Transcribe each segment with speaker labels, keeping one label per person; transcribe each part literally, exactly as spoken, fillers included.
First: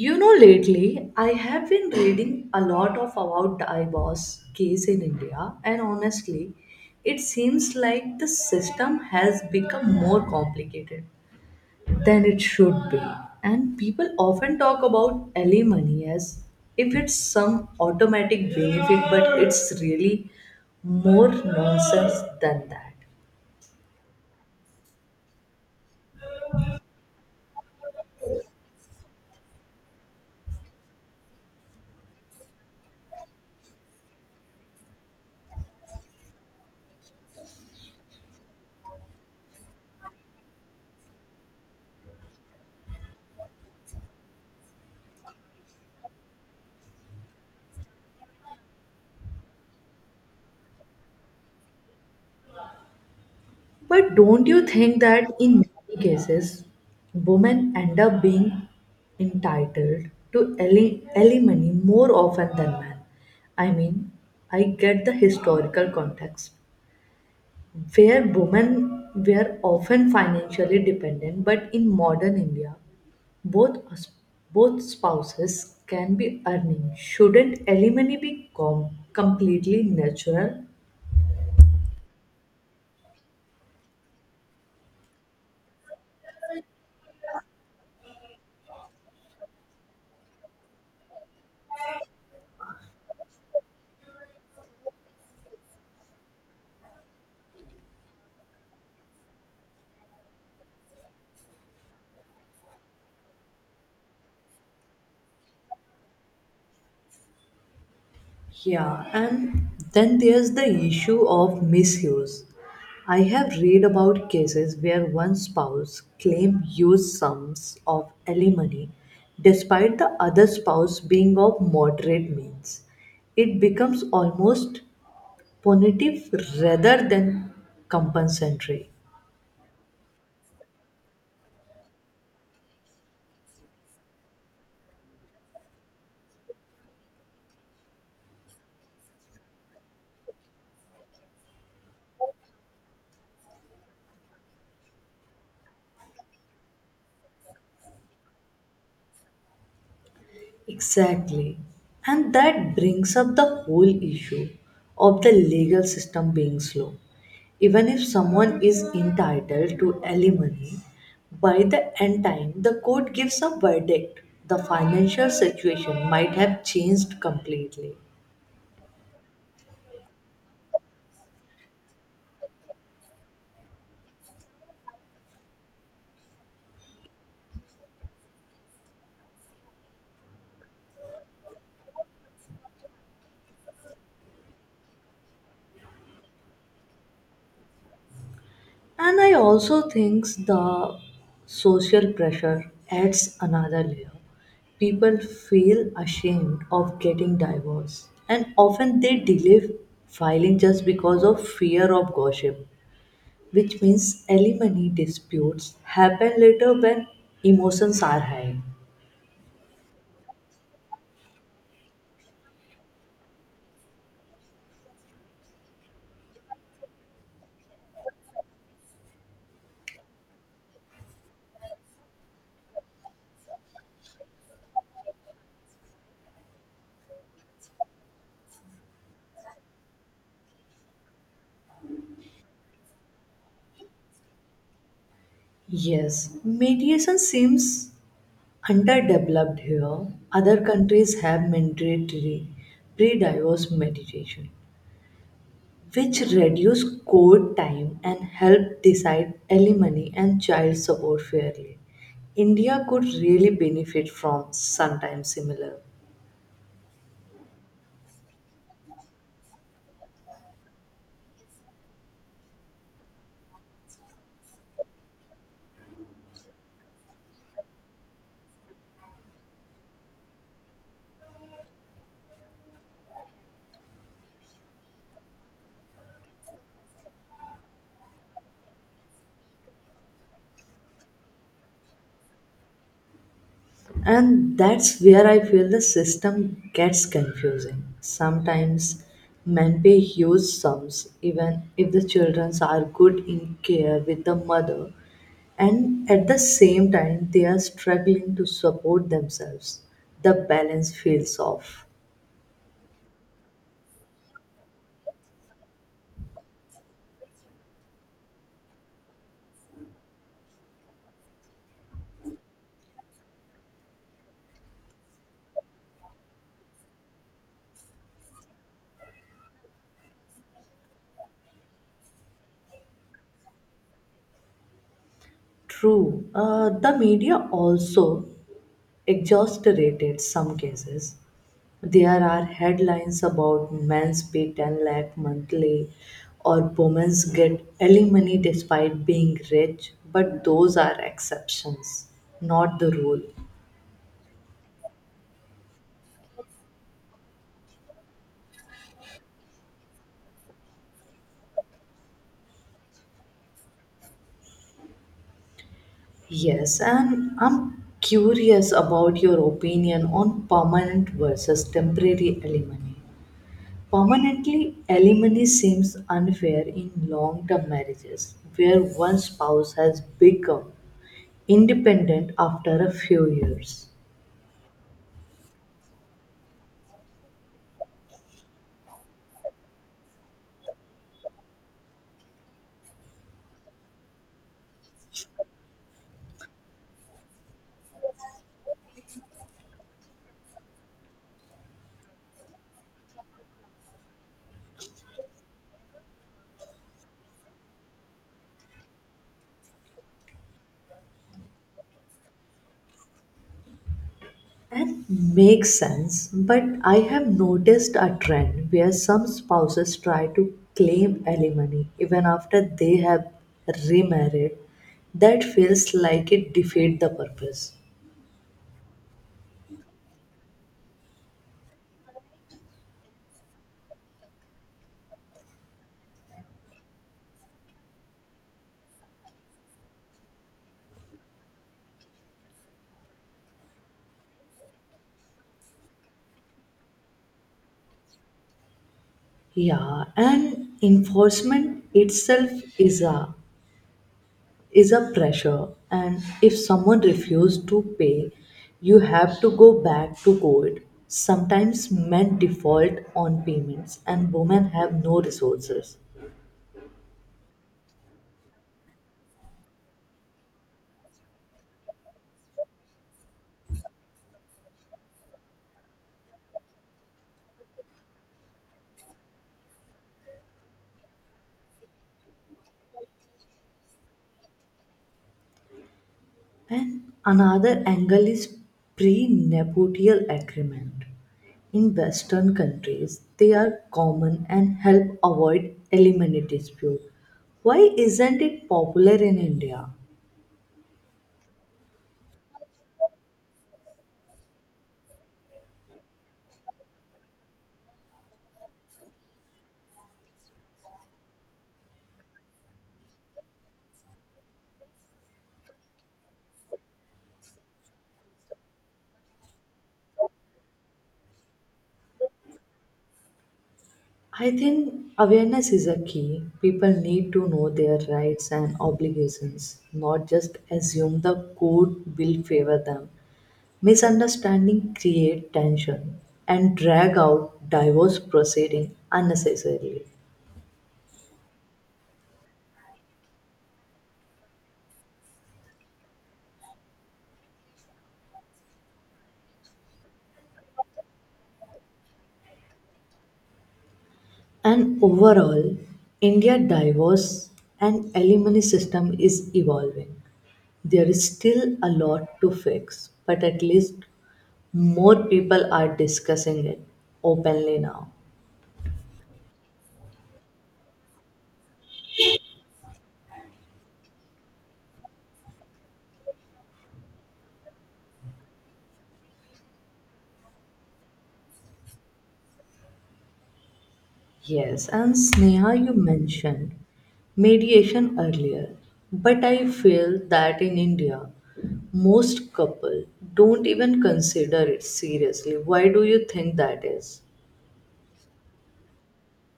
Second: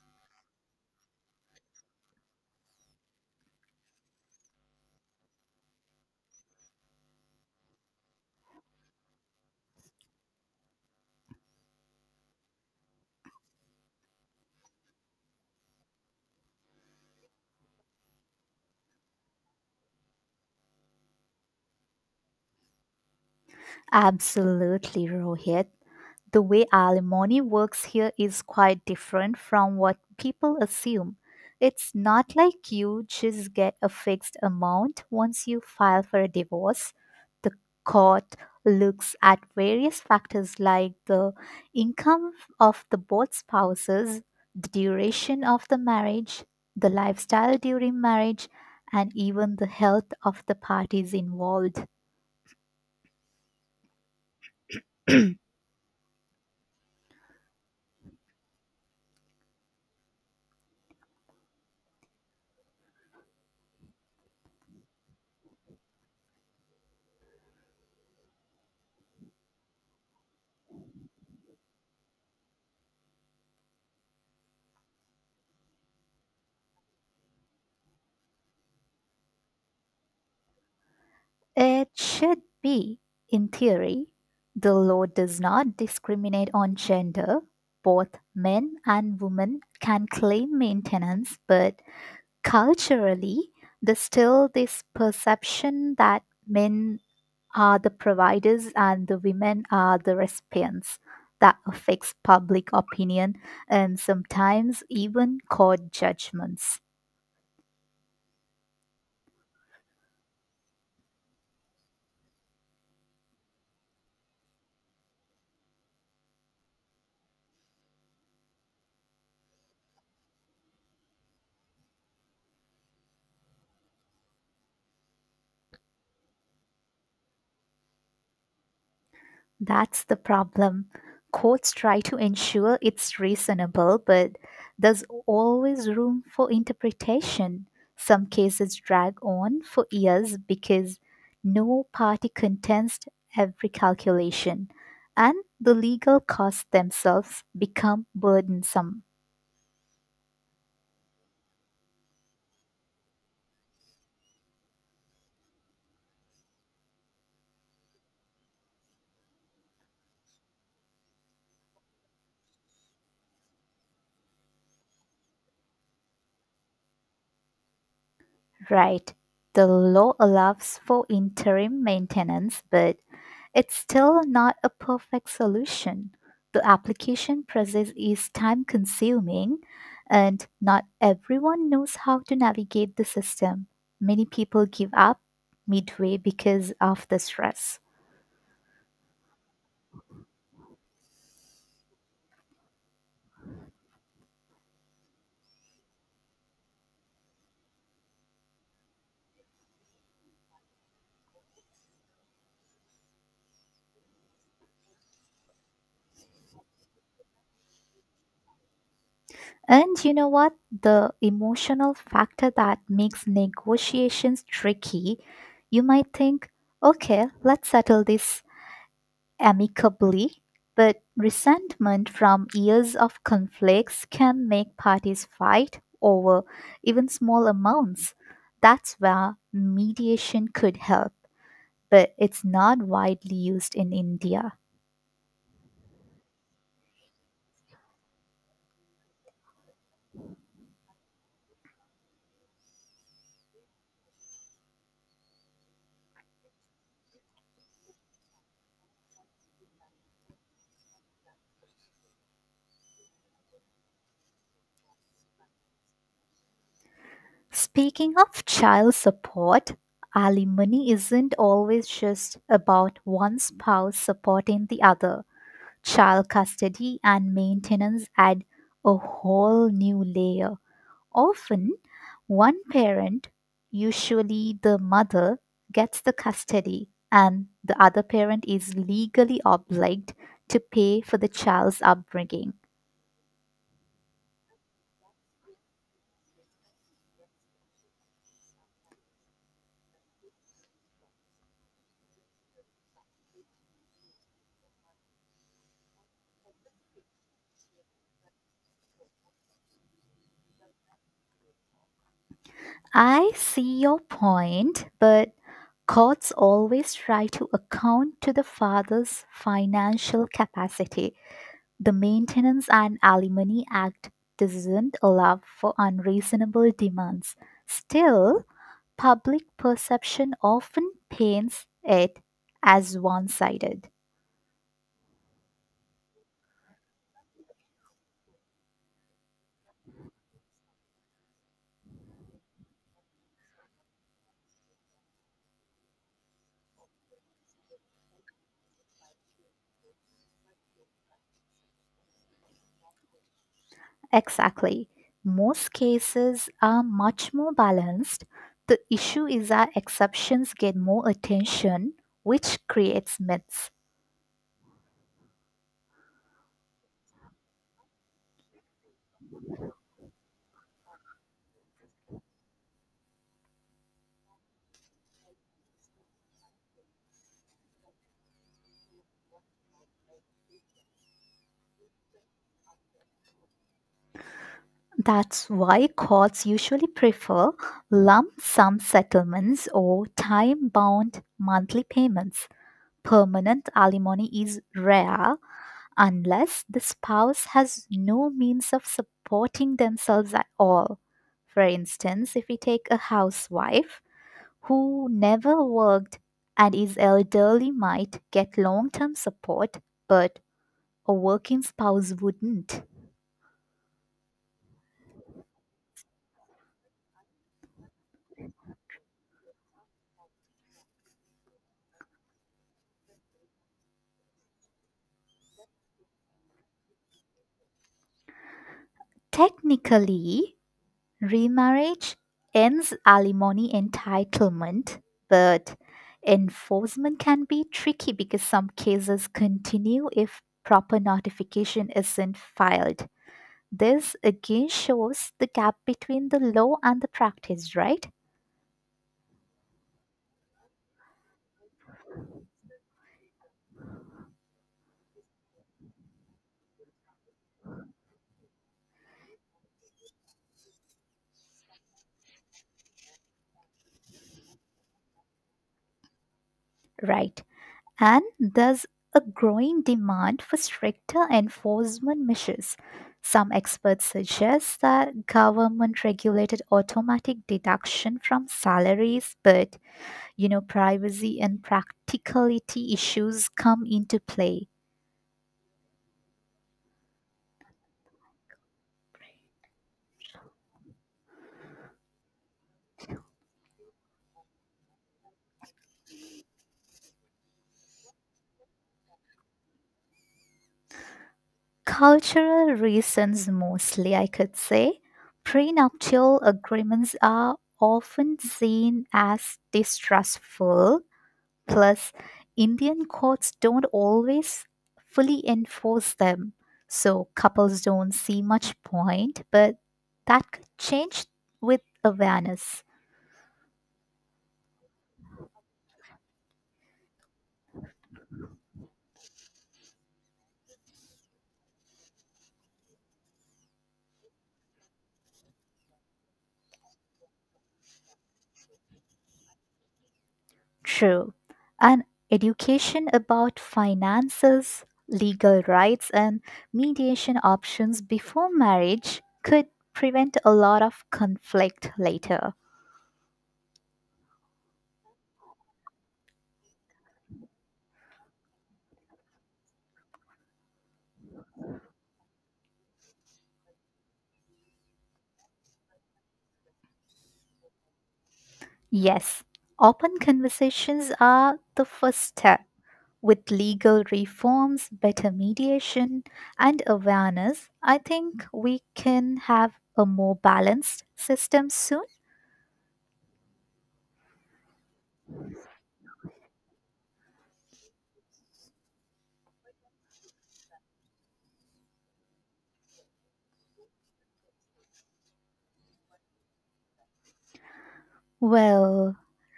Speaker 1: You know, lately I have been reading a lot of about the I B O S case in India, and honestly, it seems like the system has become more complicated than it should be. And people often talk about L A money as if it's some automatic benefit, but it's really more nonsense than that.
Speaker 2: Absolutely, Rohit. The way alimony works here is quite different from what people assume. It's not like you just get a fixed amount once you file for a divorce. The court looks at various factors like the income of the both spouses, the duration of the marriage, the lifestyle during marriage, and even the health of the parties involved.
Speaker 1: But don't you think that in many cases, women end up being entitled to ali- alimony more often than men? I mean, I get the historical context where women were often financially dependent, but in modern India, both us- both spouses can be earning. Shouldn't alimony be com- completely natural?
Speaker 2: It should be, in theory. The law does not discriminate on gender. Both men and women can claim maintenance, but culturally, there's still this perception that men are the providers and the women are the recipients. That affects public opinion and sometimes even court judgments.
Speaker 1: Yeah, and then there's the issue of misuse. I have read about cases where one spouse claimed huge sums of alimony despite the other spouse being of moderate means. It becomes almost punitive rather than compensatory.
Speaker 2: That's the problem. Courts try to ensure it's reasonable, but there's always room for interpretation. Some cases drag on for years because no party contends every calculation, and the legal costs themselves become burdensome.
Speaker 1: Exactly. And that brings up the whole issue of the legal system being slow. Even if someone is entitled to alimony, by the end time the court gives a verdict, the financial situation might have changed completely.
Speaker 2: Right. The law allows for interim maintenance, but it's still not a perfect solution. The application process is time consuming, and not everyone knows how to navigate the system. Many people give up midway because of the stress.
Speaker 1: And I also think the social pressure adds another layer. People feel ashamed of getting divorced, and often they delay filing just because of fear of gossip, which means alimony disputes happen later when emotions are high.
Speaker 2: And you know what? The emotional factor that makes negotiations tricky. You might think, okay, let's settle this amicably, but resentment from years of conflicts can make parties fight over even small amounts. That's where mediation could help, but it's not widely used in India.
Speaker 1: Yes, mediation seems underdeveloped here. Other countries have mandatory pre divorce mediation, which reduce court time and help decide alimony and child support fairly. India could really benefit from sometimes similar.
Speaker 2: Speaking of child support, alimony isn't always just about one spouse supporting the other. Child custody and maintenance add a whole new layer. Often, one parent, usually the mother, gets the custody, and the other parent is legally obliged to pay for the child's upbringing.
Speaker 1: And that's where I feel the system gets confusing. Sometimes men pay huge sums even if the children are good in care with the mother and at the same time they are struggling to support themselves. The balance feels off.
Speaker 2: I see your point, but courts always try to account to the father's financial capacity. The Maintenance and Alimony Act doesn't allow for unreasonable demands. Still, public perception often paints it as one sided.
Speaker 1: True. Uh, the media also exaggerated some cases. There are headlines about men's pay 10 lakh monthly or women's get alimony despite being rich, but those are exceptions, not the rule.
Speaker 2: Exactly. Most cases are much more balanced. The issue is that exceptions get more attention, which creates myths.
Speaker 1: Yes, and I'm curious about your opinion on permanent versus temporary alimony. Permanently alimony seems unfair in long term marriages where one spouse has become independent after a few years.
Speaker 2: That's why courts usually prefer lump sum settlements or time bound monthly payments. Permanent alimony is rare unless the spouse has no means of supporting themselves at all. For instance, if we take a housewife who never worked and is elderly, might get long term support, but a working spouse wouldn't.
Speaker 1: And makes sense, but I have noticed a trend where some spouses try to claim alimony even after they have remarried. That feels like it defeats the purpose.
Speaker 2: Technically, remarriage ends alimony entitlement, but enforcement can be tricky because some cases continue if proper notification isn't filed. This again shows the gap between the law and the practice, right?
Speaker 1: Yeah, and enforcement itself is a is a pressure. And if someone refused to pay, you have to go back to court. Sometimes men default on payments and women have no resources.
Speaker 2: Right. And there's a growing demand for stricter enforcement measures. Some experts suggest that government regulated automatic deduction from salaries, but you know, privacy and practicality issues come into play.
Speaker 1: And another angle is pre-nuptial agreement. In western countries they are common and help avoid alimony dispute. Why isn't it popular in India?
Speaker 2: Cultural reasons mostly, I could say. Prenuptial agreements are often seen as distrustful, plus, Indian courts don't always fully enforce them, so couples don't see much point, but that could change with awareness.
Speaker 1: I think awareness is a key. People need to know their rights and obligations, not just assume the code will favor them. Misunderstanding create tension and drag out divorce proceeding unnecessarily.
Speaker 2: True. And education about finances, legal rights, and mediation options before marriage could prevent a lot of conflict later.
Speaker 1: And overall, India divorce and alimony system is evolving. There is still a lot to fix, but at least more people are discussing it openly now.
Speaker 2: Yes, open conversations are the first step. With legal reforms, better mediation, and awareness, I think we can have a more balanced system soon.
Speaker 1: Yes, and Sneha, you mentioned mediation earlier, but I feel that in India, most couple don't even consider it seriously. Why do you think that is?
Speaker 2: Well,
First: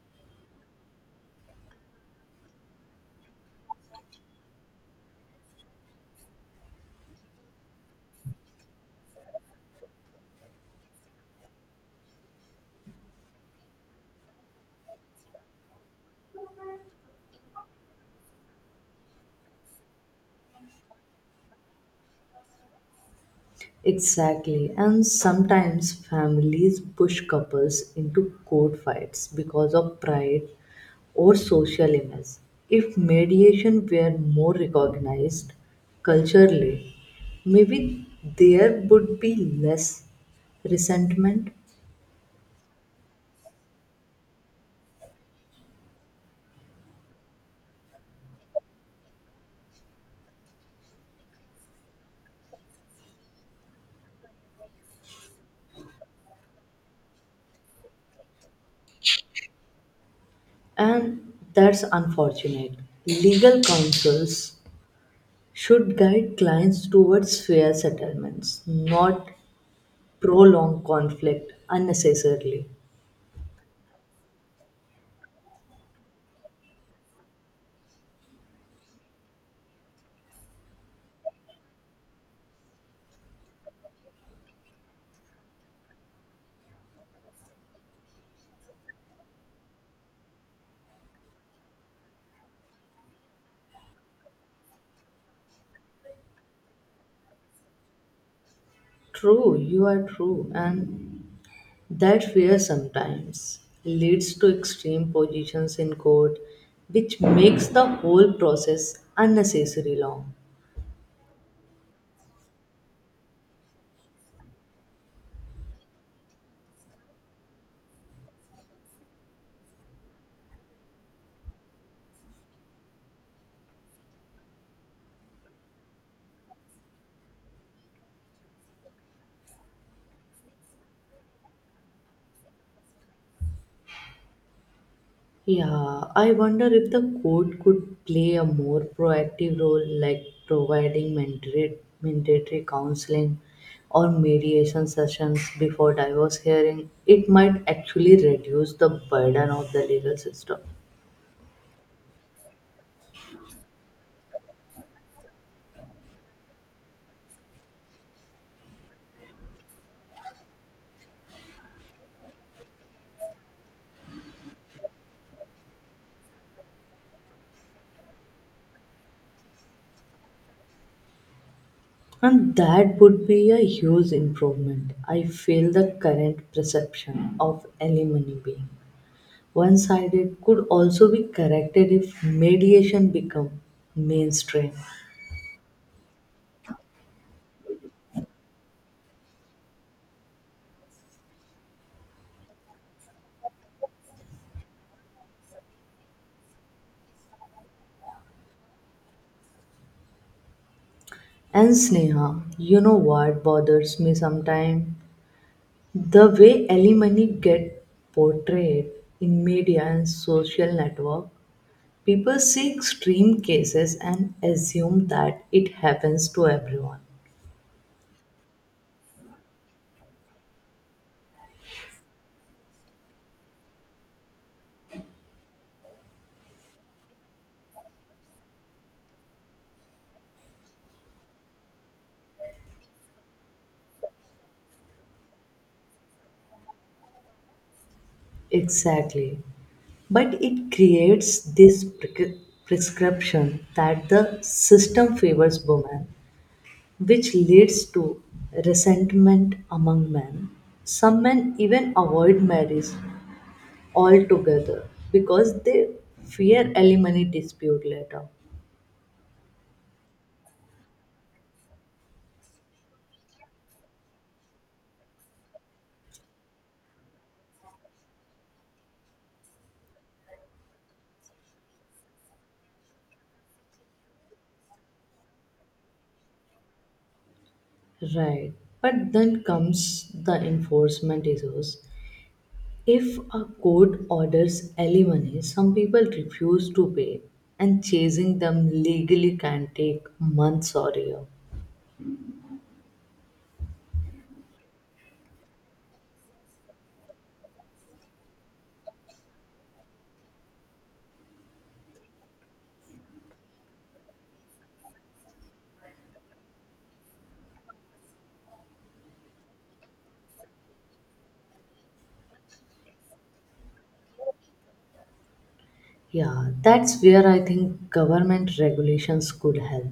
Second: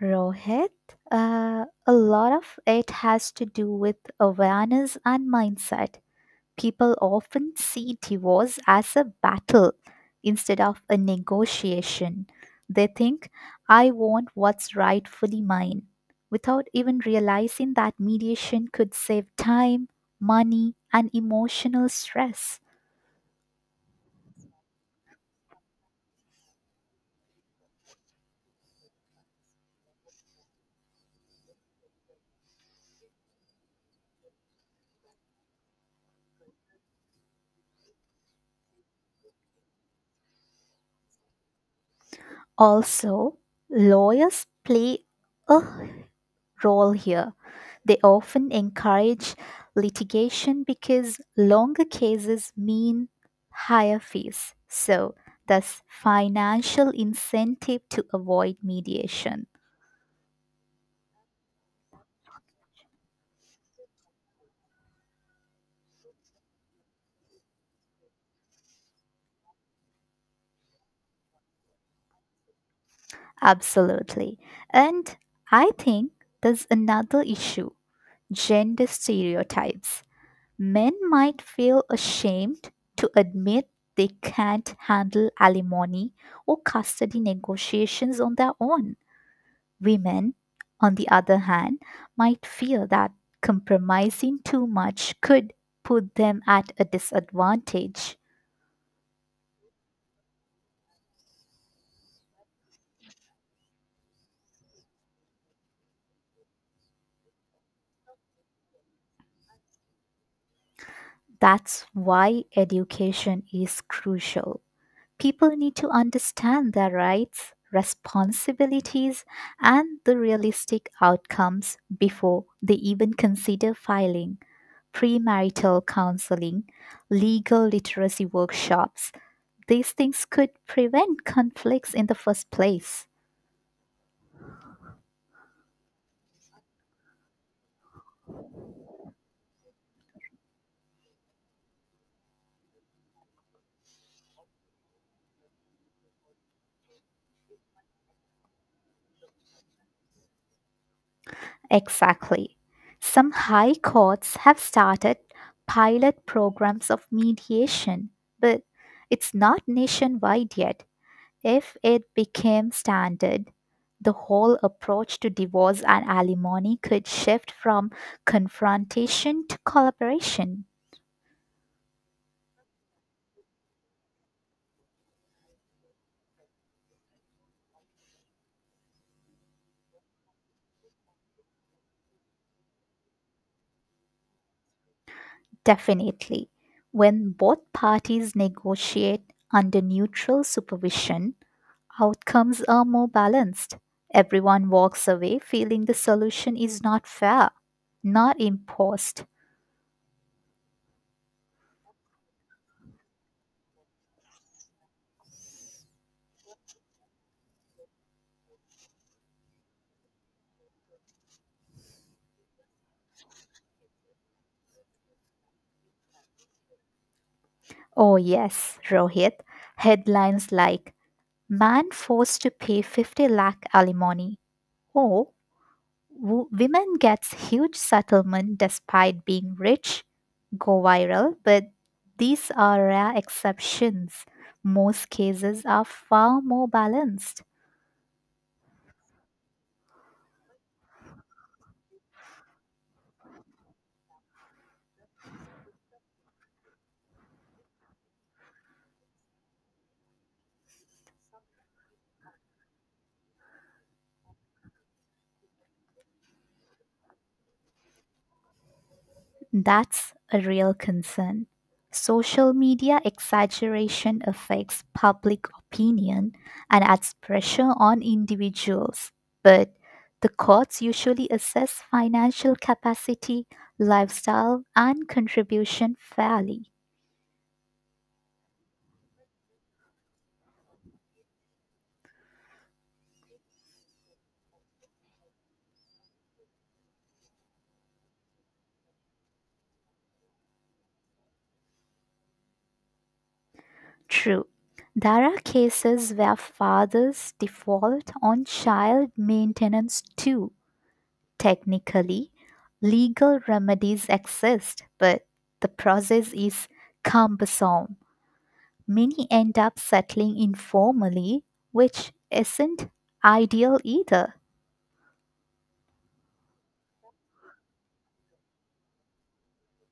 Speaker 2: Rohit, uh, a lot of it has to do with awareness and mindset. People often see divorce as a battle instead of a negotiation. They think, I want what's rightfully mine, without even realizing that mediation could save time, money, and emotional stress.
Speaker 1: Exactly, and sometimes families push couples into court fights because of pride or social image. If mediation were more recognized culturally, maybe there would be less resentment.
Speaker 2: Also, lawyers play a role here. They often encourage litigation because longer cases mean higher fees. So, thus, financial incentive to avoid mediation.
Speaker 1: And that's unfortunate. Legal counsels should guide clients towards fair settlements, not prolong conflict unnecessarily.
Speaker 2: Absolutely. And I think there's another issue, gender stereotypes. Men might feel ashamed to admit they can't handle alimony or custody negotiations on their own. Women, on the other hand, might feel that compromising too much could put them at a disadvantage.
Speaker 1: True, you are true, and that fear sometimes leads to extreme positions in court, which makes the whole process unnecessarily long.
Speaker 2: That's why education is crucial. People need to understand their rights, responsibilities, and the realistic outcomes before they even consider filing. Premarital counseling, legal literacy workshops, these things could prevent conflicts in the first place.
Speaker 1: Yeah, I wonder if the court could play a more proactive role, like providing mandatory, mandatory counseling or mediation sessions before divorce hearing. It might actually reduce the burden of the legal system.
Speaker 2: Exactly. Some high courts have started pilot programs of mediation, but it's not nationwide yet. If it became standard, the whole approach to divorce and alimony could shift from confrontation to collaboration.
Speaker 1: And that would be a huge improvement. I feel the current perception of alimony being one sided could also be corrected if mediation become mainstream.
Speaker 2: Definitely. When both parties negotiate under neutral supervision, outcomes are more balanced. Everyone walks away feeling the solution is not fair, not imposed.
Speaker 1: And Sneha, you know what bothers me sometimes? The way alimony get portrayed in media and social network, people see extreme cases and assume that it happens to everyone.
Speaker 2: Oh, yes, Rohit. Headlines like "Man forced to pay fifty lakh alimony," or "Wo- Women gets huge settlement despite being rich" go viral, but these are rare exceptions. Most cases are far more balanced.
Speaker 1: Exactly. But it creates this pre- prescription that the system favors women, which leads to resentment among men. Some men even avoid marriage altogether because they fear alimony dispute later.
Speaker 2: That's a real concern. Social media exaggeration affects public opinion and adds pressure on individuals. But the courts usually assess financial capacity, lifestyle, and contribution fairly.
Speaker 1: Right. But then comes the enforcement issues. If a court orders alimony, some people refuse to pay, and chasing them legally can take months or years.
Speaker 2: True, there are cases where fathers default on child maintenance too. Technically, legal remedies exist, but the process is cumbersome. Many end up settling informally, which isn't ideal either.
Speaker 1: Yeah, that's where I think government regulations could help,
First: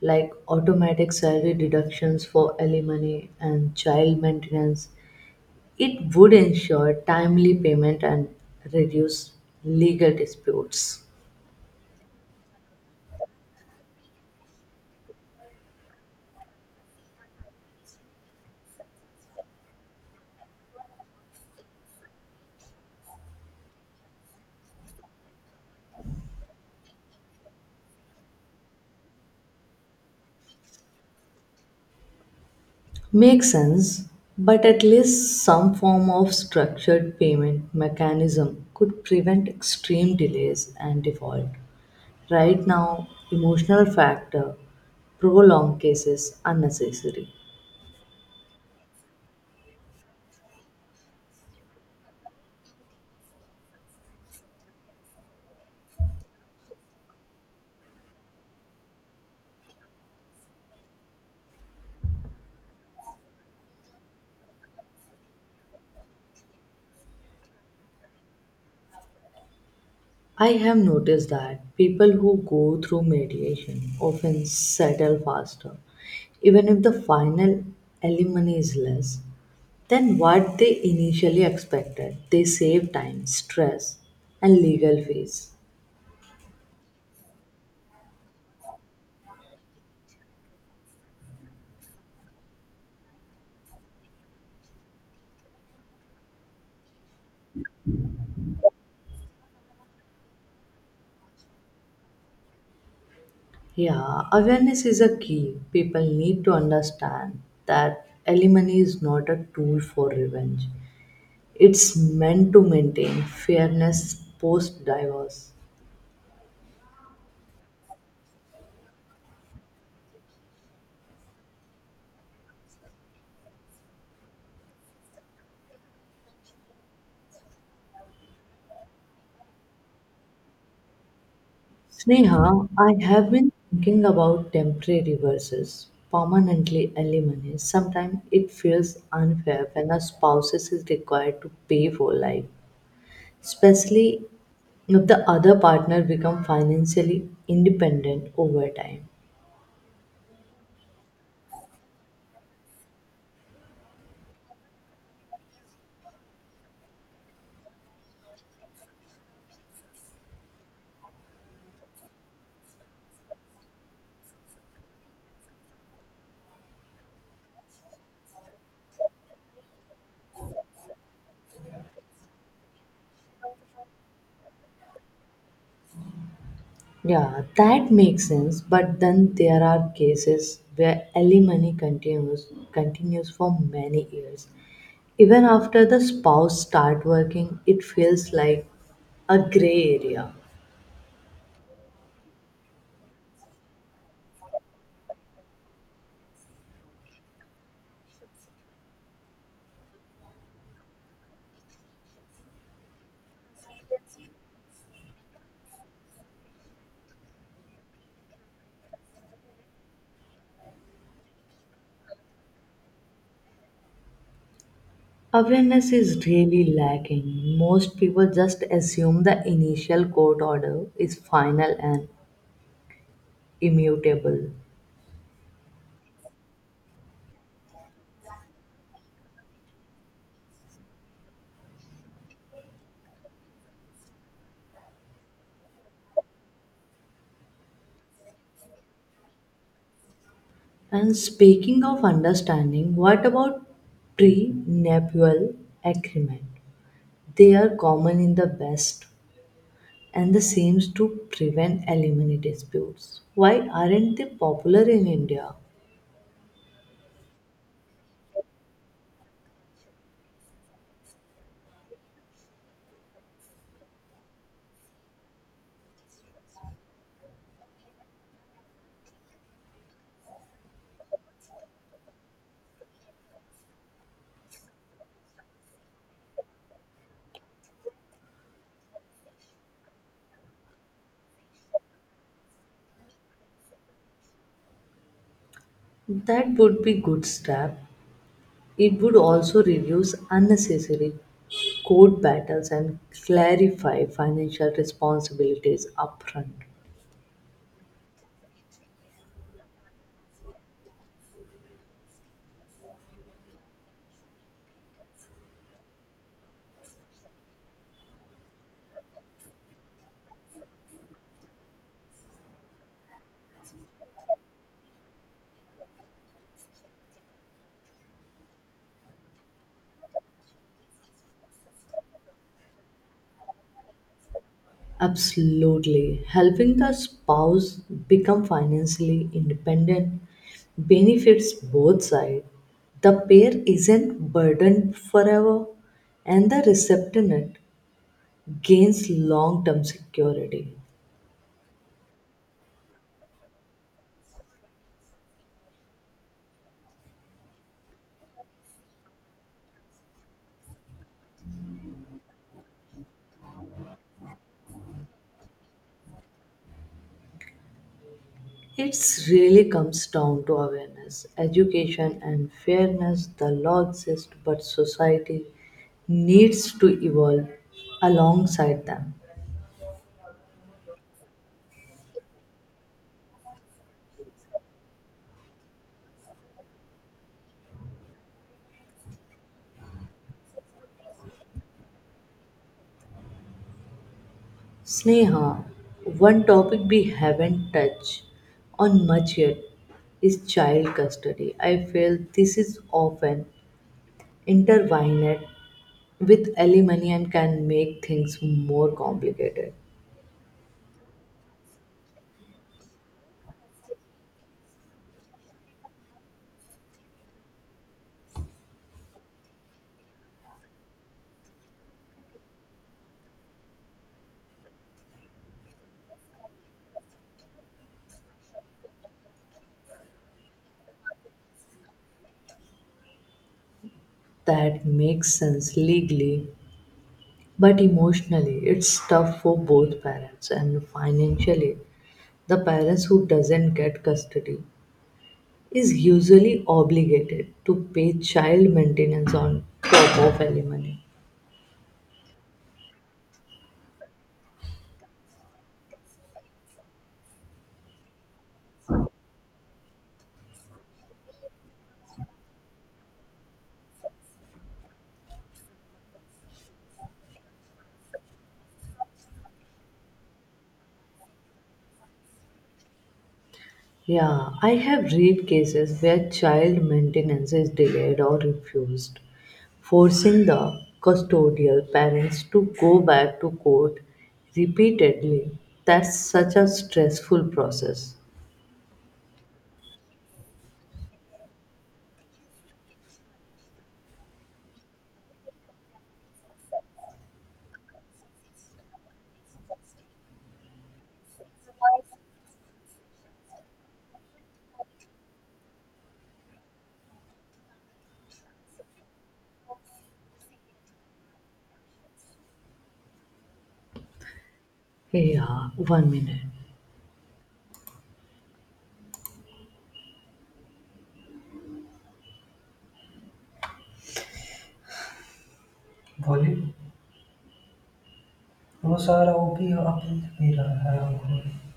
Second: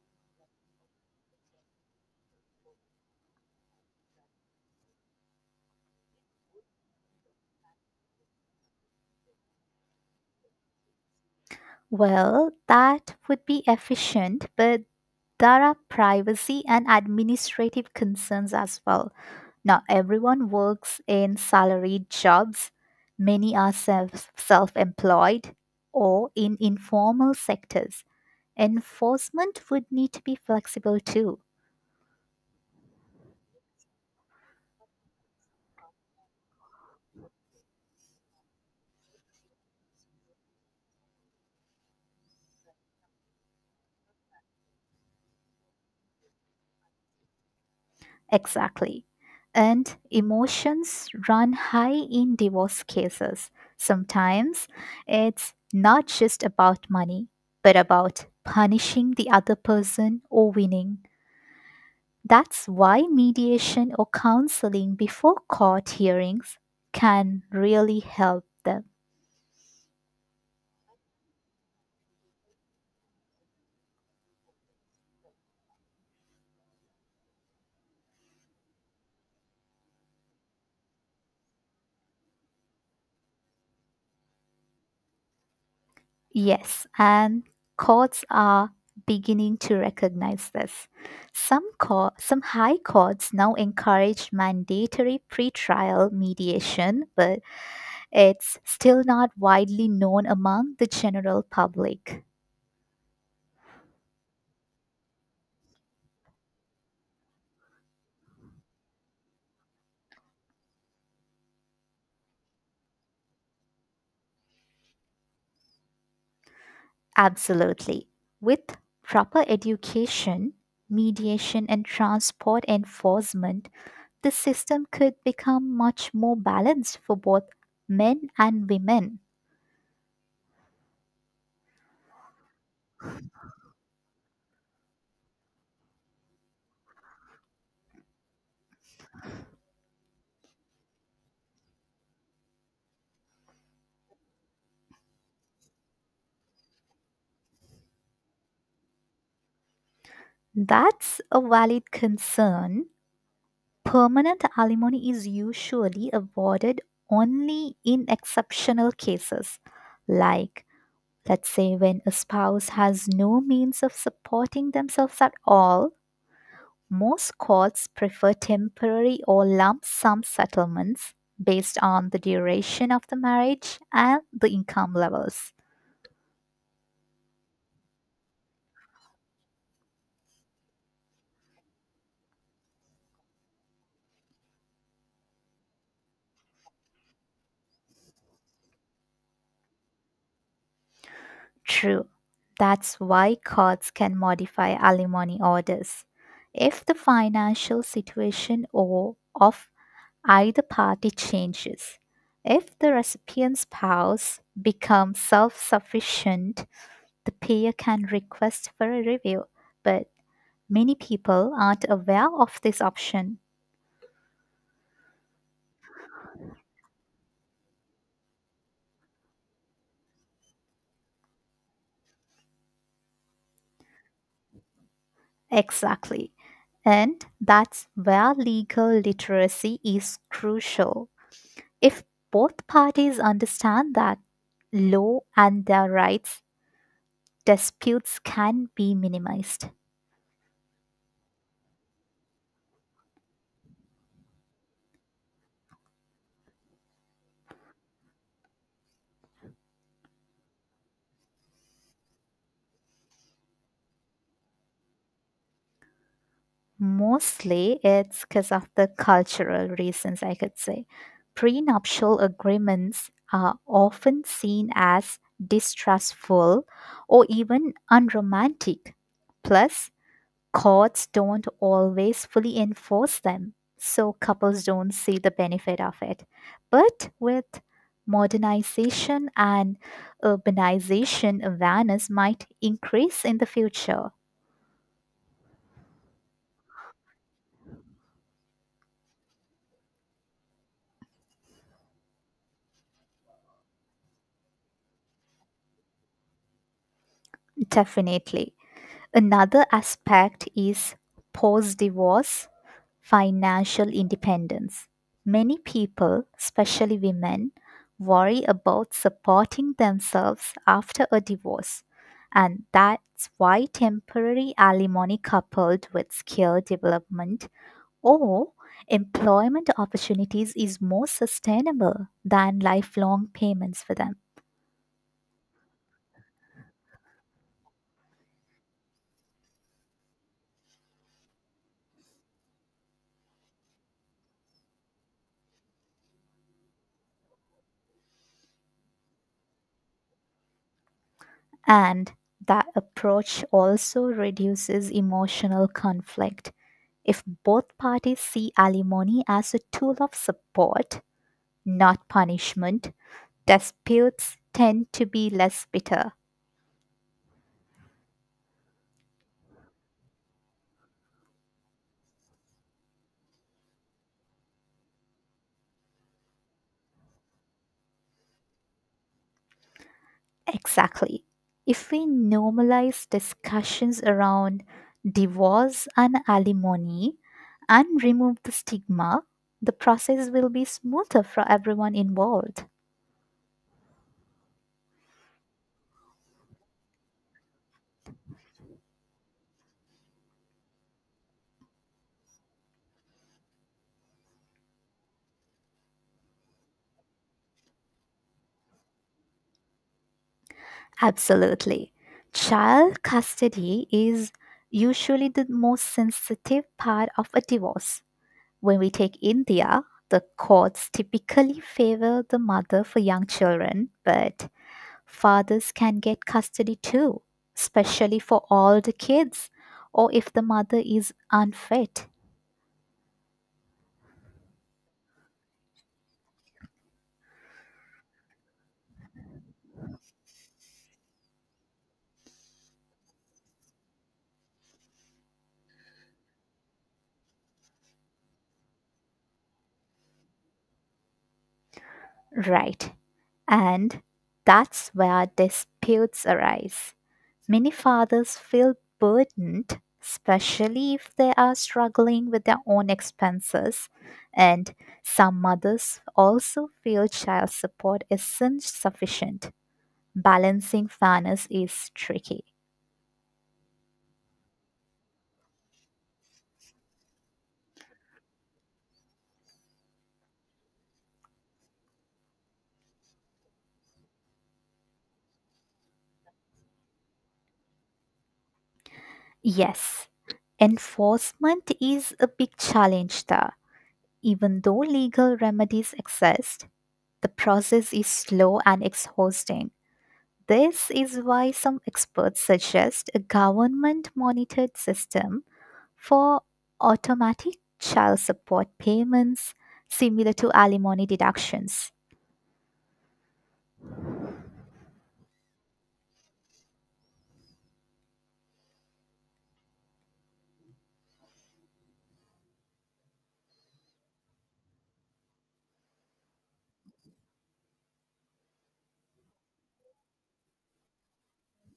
Speaker 1: like automatic salary deductions for alimony and child maintenance. It would ensure timely payment and reduce legal disputes.
Speaker 2: Well, that would be efficient, but there are privacy and administrative concerns as well. Not everyone works in salaried jobs, many are self employed or in informal sectors. Enforcement would need to be flexible too.
Speaker 1: Makes sense, but at least some form of structured payment mechanism could prevent extreme delays and default. Right now, emotional factor prolong cases unnecessary.
Speaker 2: Exactly. And emotions run high in divorce cases. Sometimes it's not just about money, but about punishing the other person or winning. That's why mediation or counseling before court hearings can really help them.
Speaker 1: I have noticed that people who go through mediation often settle faster, even if the final alimony is less than what they initially expected. They save time, stress, and legal fees.
Speaker 2: Yes, and courts are beginning to recognize this. Some cour- some high courts now encourage mandatory pretrial mediation, but it's still not widely known among the general public.
Speaker 1: Yeah, awareness is a key. People need to understand that alimony is not a tool for revenge. It's meant to maintain fairness post divorce.
Speaker 2: Absolutely. With proper education, mediation and transport enforcement, the system could become much more balanced for both men and women.
Speaker 1: Sneha, I have been thinking about temporary versus permanently alimony. Sometimes it feels unfair when a spouse is required to pay for life, especially if the other partner becomes financially independent over time.
Speaker 2: That's a valid concern. Permanent alimony is usually awarded only in exceptional cases, like, let's say, when a spouse has no means of supporting themselves at all. Most courts prefer temporary or lump sum settlements based on the duration of the marriage and the income levels.
Speaker 1: Yeah, that makes sense. But then there are cases where alimony continues continues for many years. Even after the spouse start working, it feels like a gray area.
Speaker 2: True. That's why courts can modify alimony orders. If the financial situation or of either party changes, if the recipient's spouse becomes self sufficient, the payer can request for a review. But many people aren't aware of this option.
Speaker 1: Awareness is really lacking. Most people just assume the initial court order is final and immutable.
Speaker 2: Exactly. And that's where legal literacy is crucial. If both parties understand that law and their rights, disputes can be minimized.
Speaker 1: And speaking of understanding, what about prenuptial agreement? They are common in the West, and the seems to prevent alimony disputes. Why aren't they popular in India?
Speaker 2: Mostly it's because of the cultural reasons, I could say. Prenuptial agreements are often seen as distrustful or even unromantic. Plus, courts don't always fully enforce them, so couples don't see the benefit of it. But with modernization and urbanization, awareness might increase in the future.
Speaker 1: That would be good step. It would also reduce unnecessary court battles and clarify financial responsibilities upfront.
Speaker 2: Definitely. Another aspect is post divorce financial independence. Many people, especially women, worry about supporting themselves after a divorce, and that's why temporary alimony coupled with skill development or employment opportunities is more sustainable than lifelong payments for them.
Speaker 1: Absolutely. Helping the spouse become financially independent benefits both sides. The pair isn't burdened forever, and the recipient gains long term security.
Speaker 2: And that approach also reduces emotional conflict. If both parties see alimony as a tool of support, not punishment, disputes tend to be less bitter.
Speaker 1: It really comes down to awareness, education, and fairness. The law exists, but society needs to evolve alongside them.
Speaker 2: Exactly. If we normalize discussions around divorce and alimony and remove the stigma, the process will be smoother for everyone involved.
Speaker 1: Sneha, one topic we haven't touched on much yet is child custody. I feel this is often intertwined with alimony and can make things more complicated.
Speaker 2: Absolutely. Child custody is usually the most sensitive part of a divorce. When we take India, the courts typically favor the mother for young children, but fathers can get custody too, especially for older kids or if the mother is unfit.
Speaker 1: That makes sense legally, but emotionally, it's tough for both parents, and financially, the parents who doesn't get custody is usually obligated to pay child maintenance on top of alimony.
Speaker 2: Right. And that's where disputes arise. Many fathers feel burdened, especially if they are struggling with their own expenses, and some mothers also feel child support isn't sufficient. Balancing fairness is tricky.
Speaker 1: Yeah, I have read cases where child maintenance is delayed or refused, forcing the custodial parents to go back to court repeatedly. That's such a stressful process.
Speaker 2: Yes, enforcement is a big challenge there. Even though legal remedies exist, the process is slow and exhausting. This is why some experts suggest a government monitored system for automatic child support payments similar to alimony deductions.
Speaker 1: Yeah, one minute. Volume. Nos, arra úgy a kivélem, hogy.